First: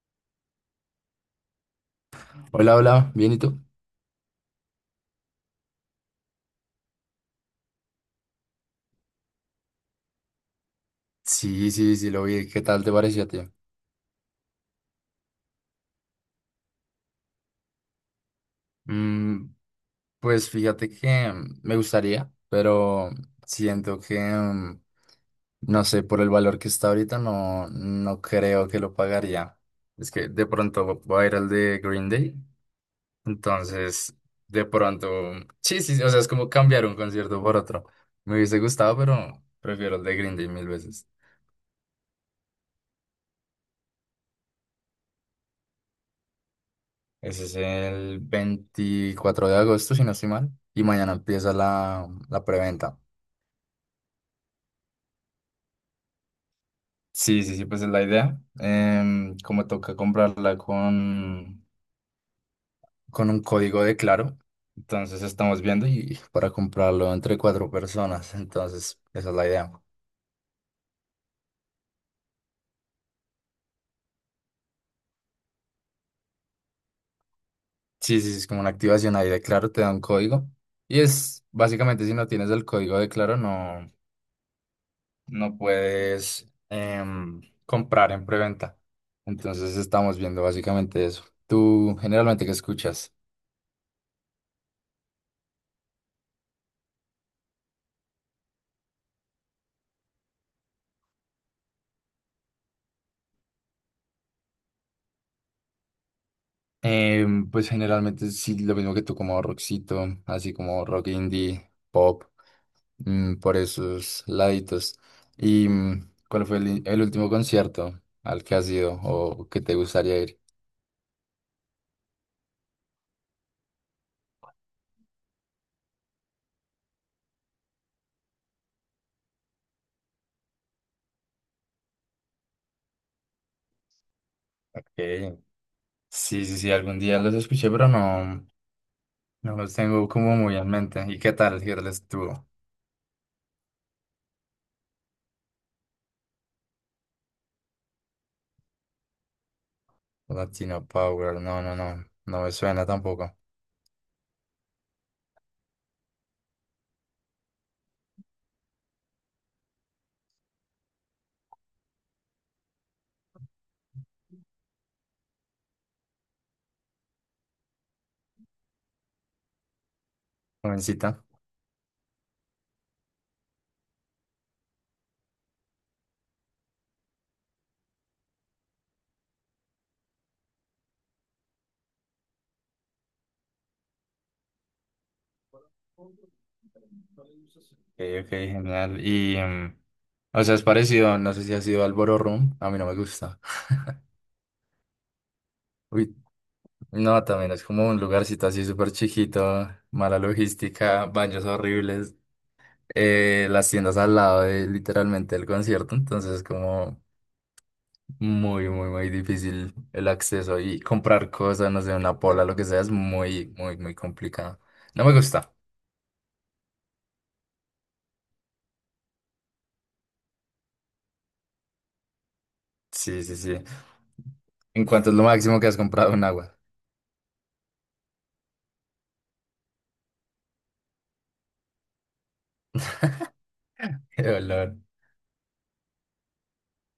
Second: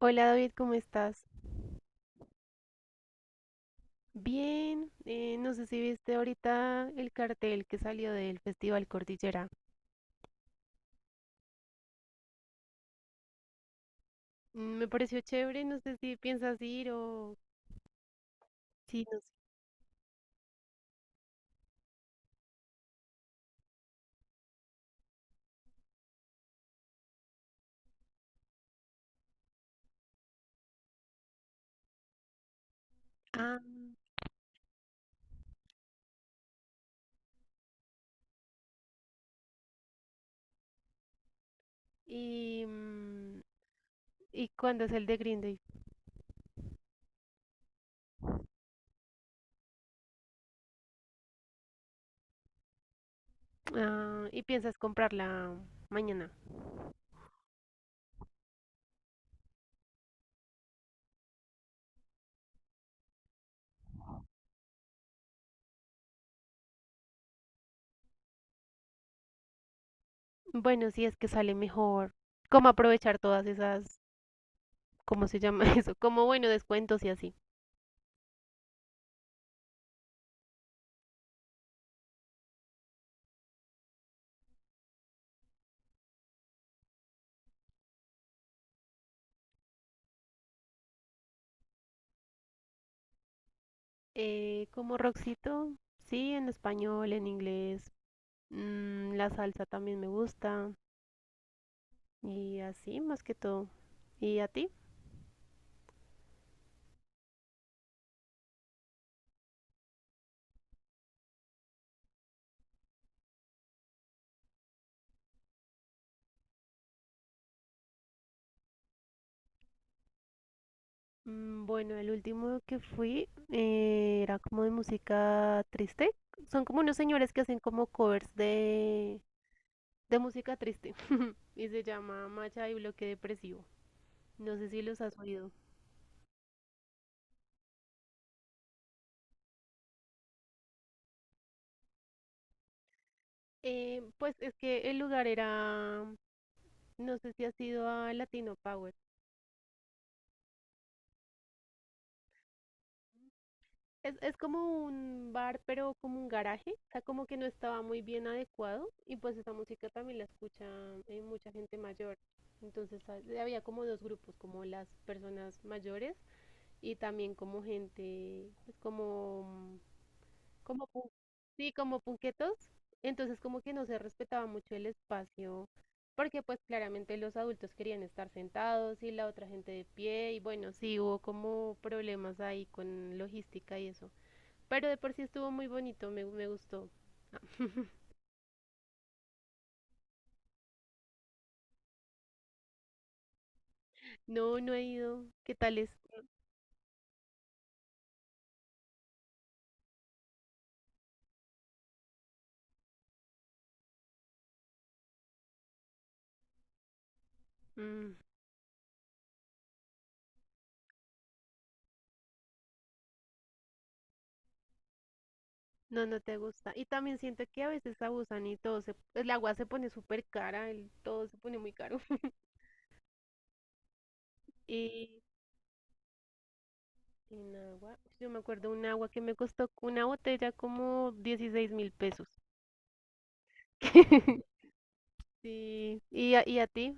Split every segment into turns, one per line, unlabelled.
Hola David, ¿cómo estás?
Hola, hola, ¿bien y tú?
Bien, no sé si viste ahorita el cartel que salió del Festival Cordillera.
Sí, sí, sí, lo vi. ¿Qué tal te pareció, tío?
Mm, me pareció chévere, no sé si piensas ir o sí. No sé.
Mm, pues fíjate que me gustaría, pero siento que, no sé, por el valor que está ahorita, no, no creo que lo pagaría. Es que de pronto voy a ir al de Green Day,
Ah,
entonces, de pronto, sí, sí, o sea, es como cambiar un concierto por otro. Me hubiese gustado, pero prefiero el de Green Day mil veces.
y, ¿y cuándo es el de Green Day?
Ese es el 24 de agosto, si no estoy mal. Y mañana empieza la preventa.
Ah, ¿y piensas comprarla mañana?
Sí, sí, sí, pues es la idea. Como toca comprarla con un código de Claro. Entonces estamos viendo y para comprarlo entre 4 personas. Entonces, esa es la idea.
Bueno, si es que sale mejor. ¿Cómo aprovechar todas esas, cómo se llama eso? Como bueno, descuentos y así.
Sí, sí, sí, es como una activación ahí de Claro, te da un código. Y es básicamente si no tienes el código de Claro, no. No puedes comprar en preventa. Entonces estamos viendo básicamente eso. ¿Tú generalmente qué escuchas?
Como Roxito, sí, en español, en inglés. Mm, la salsa también me gusta y así más que todo. ¿Y a ti?
Pues generalmente sí, lo mismo que tú, como rockcito, así como rock indie, pop, por esos laditos. ¿Y cuál fue el último concierto al que has ido o que te gustaría ir?
Mm, bueno, el último que fui era como de música triste. Son como unos señores que hacen como covers de música triste y se llama Macha y Bloque Depresivo. No sé si
Ok.
los has oído.
Sí, sí, sí, algún día los escuché, pero no, no los tengo como muy en mente. ¿Y qué tal? ¿Qué tal estuvo?
Pues es que el lugar era, no sé si has ido a Latino Power.
Latina Power, no, no, no, no me suena tampoco.
Es como un bar, pero como un garaje, o sea, como que no estaba muy bien adecuado y pues esa música también la escucha mucha gente mayor. Entonces ah, había como dos grupos, como las personas mayores y también como gente, pues como,
Jovencita.
sí, como punquetos. Entonces como que no se respetaba mucho el espacio, porque pues claramente los adultos querían estar sentados y la otra gente de pie y bueno, sí hubo como problemas ahí con logística y eso. Pero de por sí estuvo muy bonito, me gustó. Ah,
Ok, ok, genial. Y, o sea, es parecido, no sé si ha sido al Ballroom, a mí no me gusta.
no, no he ido. ¿Qué tal es?
Uy, no, también es como un lugarcito así súper chiquito, mala logística, baños horribles, las tiendas al lado de literalmente el concierto, entonces es como
Mm,
muy, muy, muy difícil el acceso y comprar cosas, no sé, una pola, lo que sea, es muy, muy, muy complicado. No me gusta.
no, no te gusta. Y también siento que a veces abusan y todo se, el agua se pone súper cara, el, todo se pone muy caro.
Sí, sí, sí. ¿En
Y
cuánto es lo máximo que has comprado en agua?
en agua, yo me acuerdo un agua que me costó una botella como 16.000 pesos.
Qué valor.
Sí, y a ti?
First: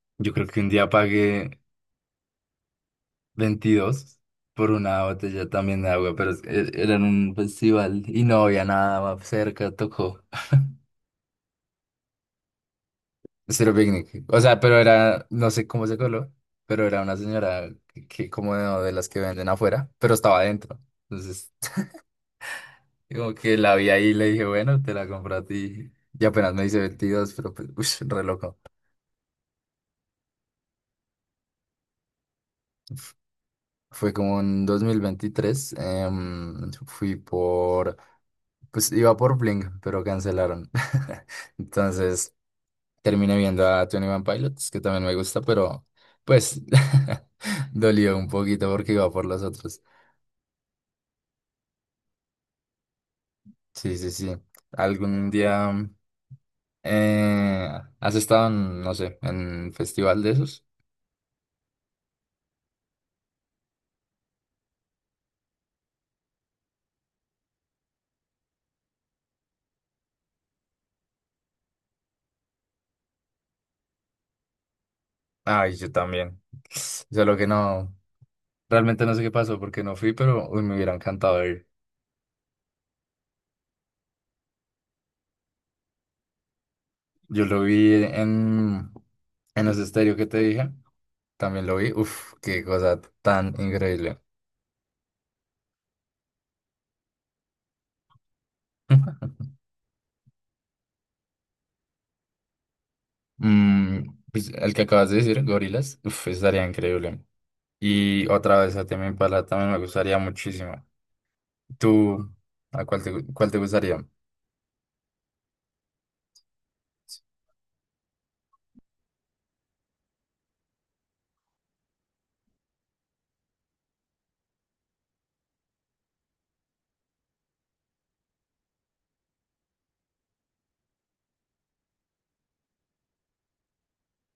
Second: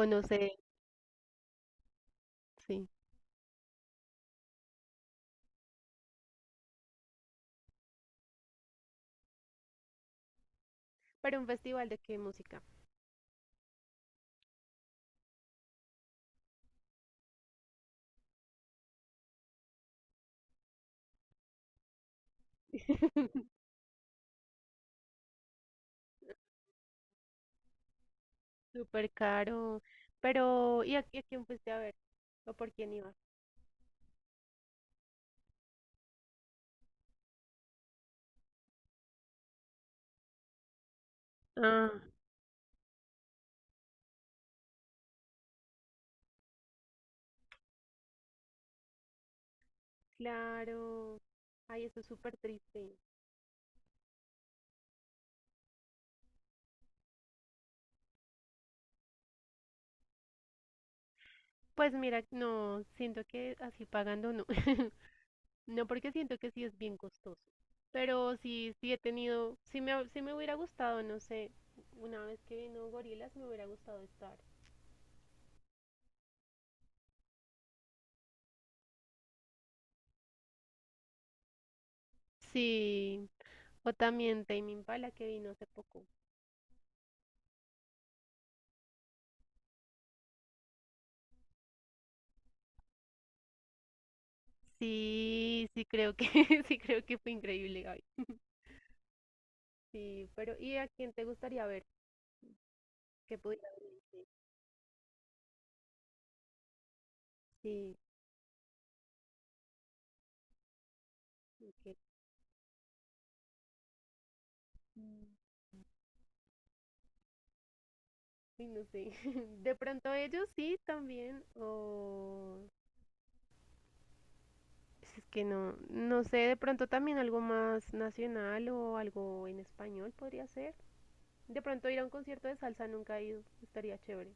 O no
Yo
sé,
creo que un día pagué
sí.
22 por una botella también de agua, pero era en un festival y no había nada más cerca, tocó.
Pero un festival de qué música.
Cero picnic. O sea, pero era, no sé cómo se coló, pero era una señora que como de las que venden afuera, pero estaba adentro. Entonces, como que la vi ahí y le dije, bueno, te la compro a ti. Y apenas me dice 22, pero pues, ush, re loco.
Súper caro. Pero, y a quién fuiste a ver? ¿O por quién ibas?
Fue como en 2023. Fui por, pues iba por Blink, pero cancelaron.
Ah,
Entonces terminé viendo a 21 Pilots, que también me gusta, pero pues dolió un poquito porque iba por los otros.
claro. Ay, eso es súper triste.
Sí, sí, sí. ¿Algún día eh, has estado en, no sé, en festival de esos?
Pues mira, no, siento que así pagando no. No, porque siento que sí es bien costoso. Pero sí, sí he tenido, sí sí me hubiera gustado, no sé, una vez que vino Gorillaz me hubiera gustado estar.
Ay, yo también. Solo que no, realmente no sé qué pasó porque no fui, pero uy, me hubiera encantado.
Sí, o también Tame Impala que vino hace poco.
Yo lo vi en los estéreo que te dije. También lo vi. Uf, qué cosa tan increíble.
Sí, sí creo que, sí creo que fue increíble, Gaby. Sí, pero ¿y a quién te gustaría ver? ¿Qué pudiera ver?
Pues, el que acabas de decir, gorilas, uf, estaría increíble.
Sí,
Y otra vez a Tame Impala también me gustaría muchísimo.
sí,
¿Tú a cuál te, cuál te gustaría?
ok. Uy, no sé. De pronto ellos sí también. O es que no, no sé, de pronto también algo más nacional o algo en español podría ser. De pronto ir a un concierto de salsa nunca he ido, estaría chévere.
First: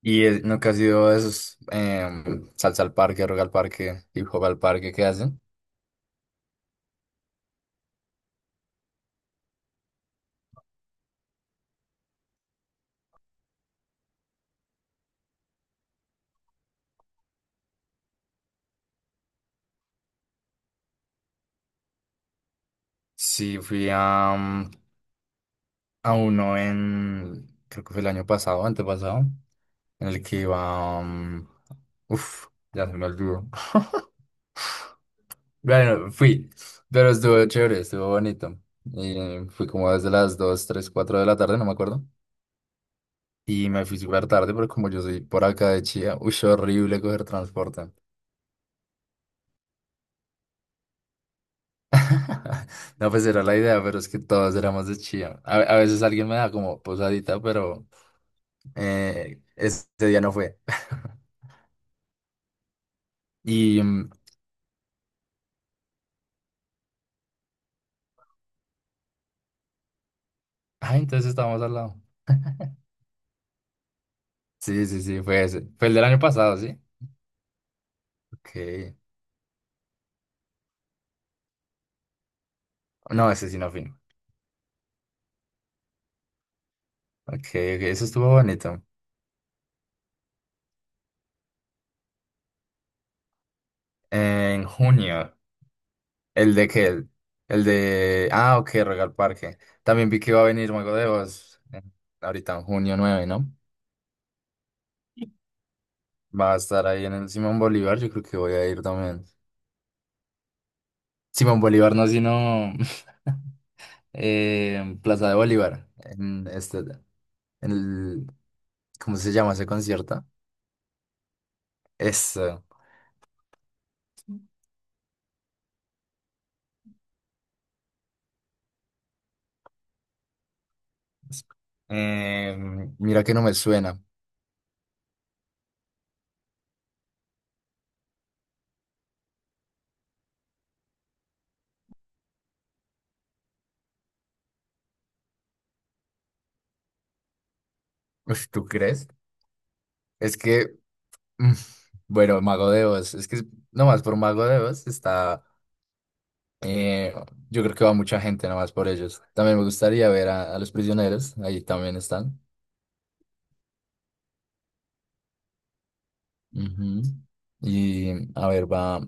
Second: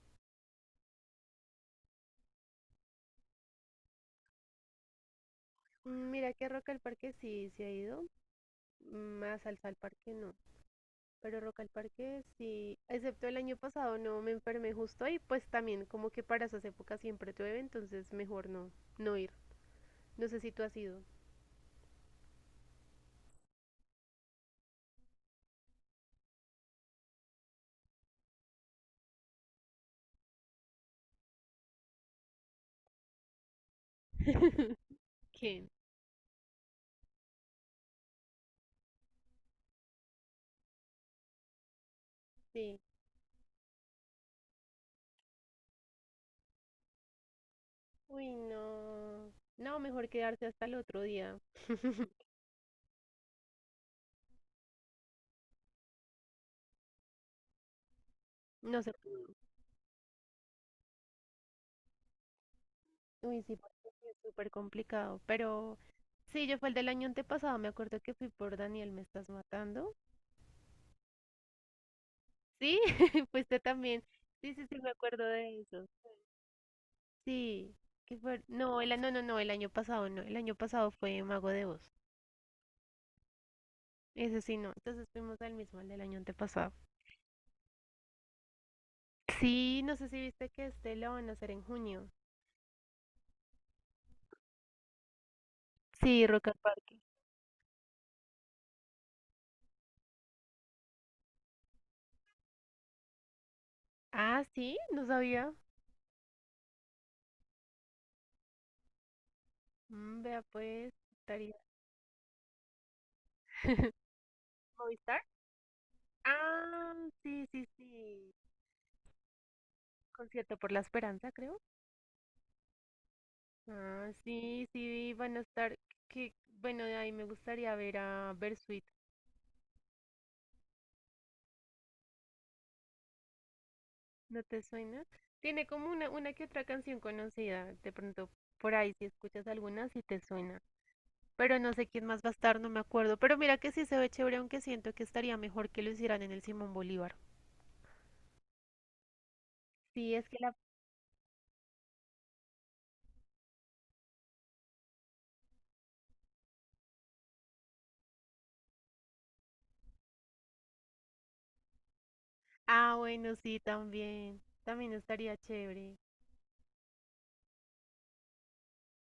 ¿Y nunca has ido a esos salsa al parque, rock al parque, hip hop al parque que hacen?
Mm, mira que Rock al Parque sí, sí ha ido. Más salsa al parque no. Pero Rock al Parque sí, excepto el año pasado no me enfermé justo y pues también como que para esas épocas siempre llueve, entonces mejor no, no ir. No sé si tú has ido.
Sí, fui a, a uno en, creo que fue el año pasado, antepasado. En el que iba uf, ya se me olvidó.
¿Quién?
Bueno, fui, pero estuvo chévere, estuvo bonito. Y fui como desde las 2 3 4 de la tarde, no me acuerdo.
Sí.
Y me fui súper tarde, pero como yo soy por acá de Chía, uy, horrible coger transporte.
Uy, no. No, mejor quedarse hasta el otro día.
No, pues era la idea, pero es que todos éramos de Chía. A veces alguien me da como posadita, pero
No se pudo.
este día no fue.
Uy, sí,
Y,
porque sí es súper complicado. Pero sí, yo fue el del año antepasado. Me acuerdo que fui por Daniel, ¿me estás matando?
ay, entonces estábamos al lado.
Sí, fuiste también. Sí, sí, sí,
Sí,
me
sí, sí,
acuerdo
fue
de
ese.
eso.
Fue el del año pasado, ¿sí?
Sí, que fue.
Ok.
No, no, no, no, el año pasado no. El año pasado fue Mago de Oz.
No, ese sí no firma.
Ese sí, no. Entonces fuimos al mismo, al del año antepasado.
Ok, ok, eso estuvo bonito.
Sí, no sé si viste que este lo van a hacer en junio.
En junio,
Sí, Rock
el
al
de qué
Parque.
el de, ah, ok, Royal Parque. También vi que iba a venir Mago de Oz, ahorita en 9 de junio, ¿no?
Ah, sí, no sabía.
Va a estar ahí en el Simón Bolívar, yo creo que voy a ir también.
Mm, vea pues, estaría.
Simón Bolívar no, sino
¿Movistar?
Plaza de Bolívar, en este,
Ah, sí, sí,
en el,
sí.
¿cómo se llama ese concierto?
Concierto por la Esperanza, creo.
Eso.
Ah, sí, sí, van a estar. Que, bueno, de ahí me gustaría ver a Bersuit.
Eh, Mira que no me suena.
¿No te suena? Tiene como una que otra canción conocida. De pronto, por ahí, si escuchas alguna, sí te suena. Pero no sé quién más va a estar, no me acuerdo. Pero mira que sí se ve chévere, aunque siento que estaría mejor que lo hicieran en el Simón Bolívar.
Uf, ¿tú crees?
Sí, es
Es
que la...
que Mm, bueno, Mago de Oz, es que nomás por Mago de Oz está, eh, yo creo que va mucha gente nomás por ellos. También me gustaría ver a los prisioneros, ahí también están.
Ah, bueno, sí, también. También estaría chévere.
Ujú. Y a ver, va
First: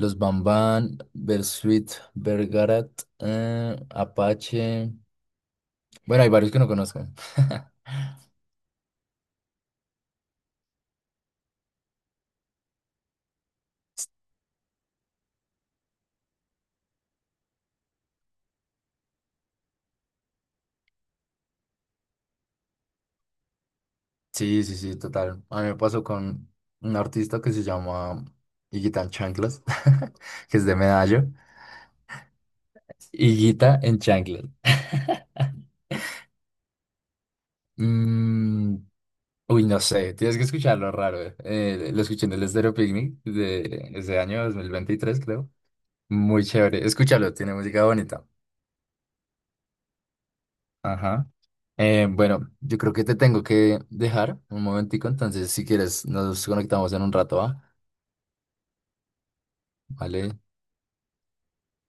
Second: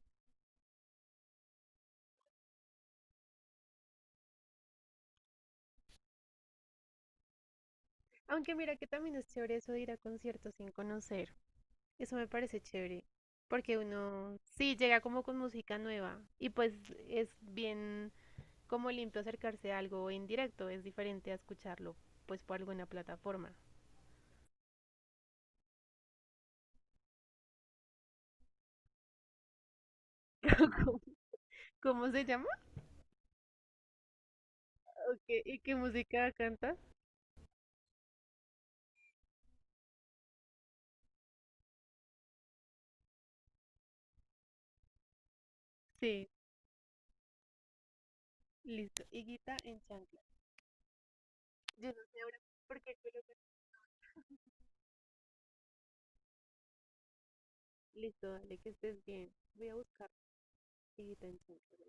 los Bamban, Bersuit, Bergarat, Apache. Bueno, hay varios que no conozco.
Aunque mira que también es chévere eso de ir a conciertos sin conocer. Eso me parece chévere. Porque uno sí llega como con música nueva y pues es bien como limpio acercarse a algo en directo, es diferente a escucharlo pues por alguna plataforma.
Sí, sí, sí, total. A mí me pasó con un artista que se llama Higuita en Chanclas, que es de Medallo.
¿Cómo se llama?
Higuita en Chanclas.
¿O qué- ¿Y qué música canta?
Mm, uy, no sé, tienes que escucharlo raro. Lo escuché en el Estéreo Picnic de ese año 2023, creo.
Sí,
Muy chévere. Escúchalo, tiene música bonita.
listo. Higuita en chanclas.
Ajá.
Yo no sé ahora
Bueno, yo
por
creo
qué
que te
colocan-
tengo que dejar un momentico, entonces si quieres nos conectamos en un rato, ¿va?
Listo, dale, que estés bien. Voy a buscar
Vale.
Higuita en chanclas.